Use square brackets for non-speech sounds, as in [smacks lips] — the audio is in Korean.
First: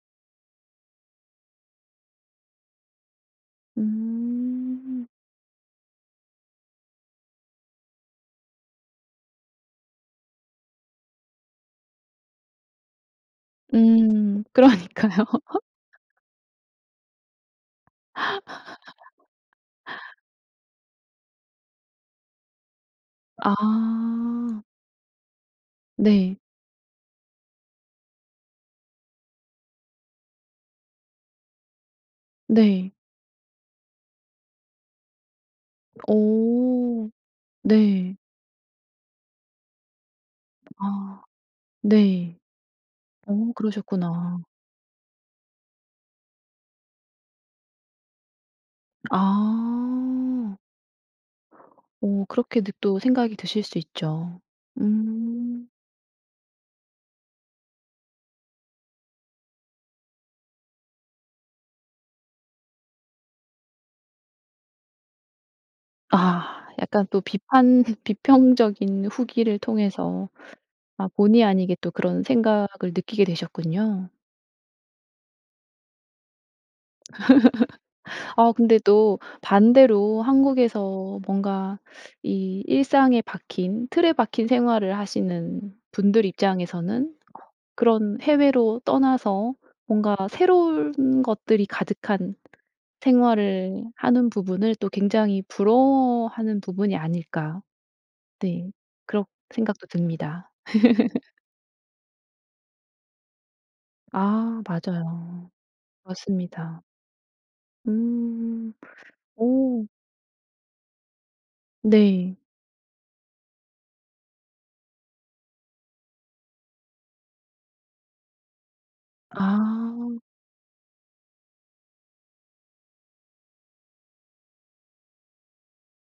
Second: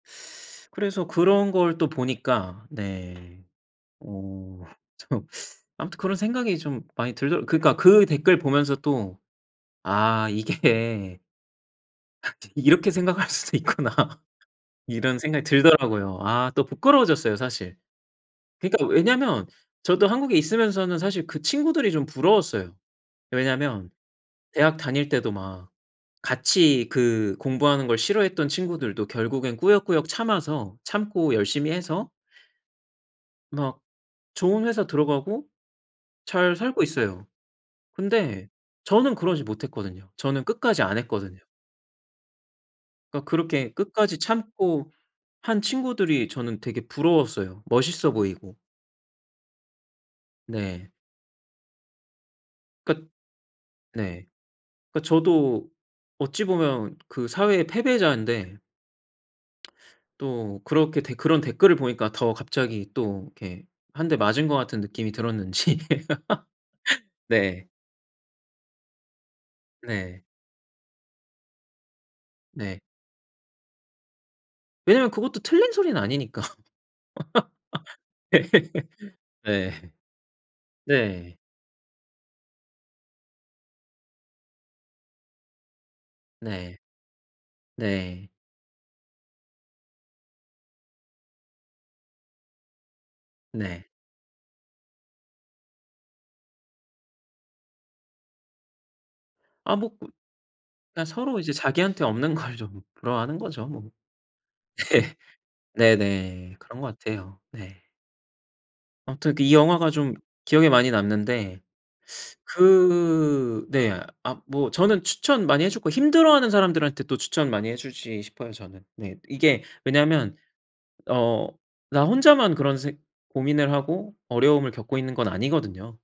그래서 그런 걸 또 보니까 네. 어. 음. 참 아무튼 그런 생각이 좀 많이 들더 그니까 그 댓글 보면서 또 "아 이게" " [unintelligible] ...이렇게 생각할 수도 있구나." 음. 이런 그러니까요. 생각이 들더라고요. 아 또 부끄러워졌어요 사실. 그니까 왜냐면 저도 [laughs] 한국에 있으면서는 사실 그 친구들이 좀 부러웠어요. 왜냐면 아. 대학 다닐 때도 막 네. 같이 그 공부하는 걸 싫어했던 친구들도 결국엔 꾸역꾸역 참아서 참고 열심히 해서 네. 막 좋은 회사 들어가고 잘 살고 오. 있어요. 네. 근데 저는 그러지 못했거든요. 저는 끝까지 안 아. 했거든요. 네. 그니까 어 그렇게 끝까지 그러셨구나. 참고 한 친구들이 저는 되게 부러웠어요. 멋있어 보이고. 아. 네. 어 그렇게도 또 그 생각이 드실 수 네. 있죠. 그 음. 저도 어찌 보면 그 사회의 패배자인데 [smacks lips] 또 그렇게 댓 그런 댓글을 보니까 더 갑자기 또 이렇게 1 대 맞은 것 같은 느낌이 들었는지 아. 약간 또 네. 비판 비평적인 후기를 네. 통해서 아 본의 아니게 또 그런 생각을 네. 느끼게 되셨군요. 왜냐면 그것도 틀린 소리는 아니니까. [laughs] 아 근데 또 [laughs] 네 반대로 한국에서 네. 뭔가 이 일상에 박힌 틀에 박힌 생활을 하시는 분들 네. 입장에서는 그런 네. 해외로 떠나서 뭔가 새로울 ...운 것들이 가득한 생활을 네. 하는 부분을 또 굉장히 부러워하는 부분이 아닐까. 네. 그런 아 생각도 뭐 듭니다. 그냥 [laughs] 서로 이제 자기한테 없는 걸 좀 부러워하는 거죠 뭐. 아. [laughs] 맞아요. 네네. 그런 맞습니다. 것 같아요. 네. 음. 암튼 이 어. 영화가 좀 기억에 많이 남는데. 네. 그 네. 아 뭐 저는 추천 많이 해줬고 힘들어하는 사람들한테 또 추천 많이 해주지 싶어요 저는. 네. 이게 아. 왜냐면 어 나 혼자만 그런 생 고민을 하고 어려움을 겪고 있는 건 아니거든요.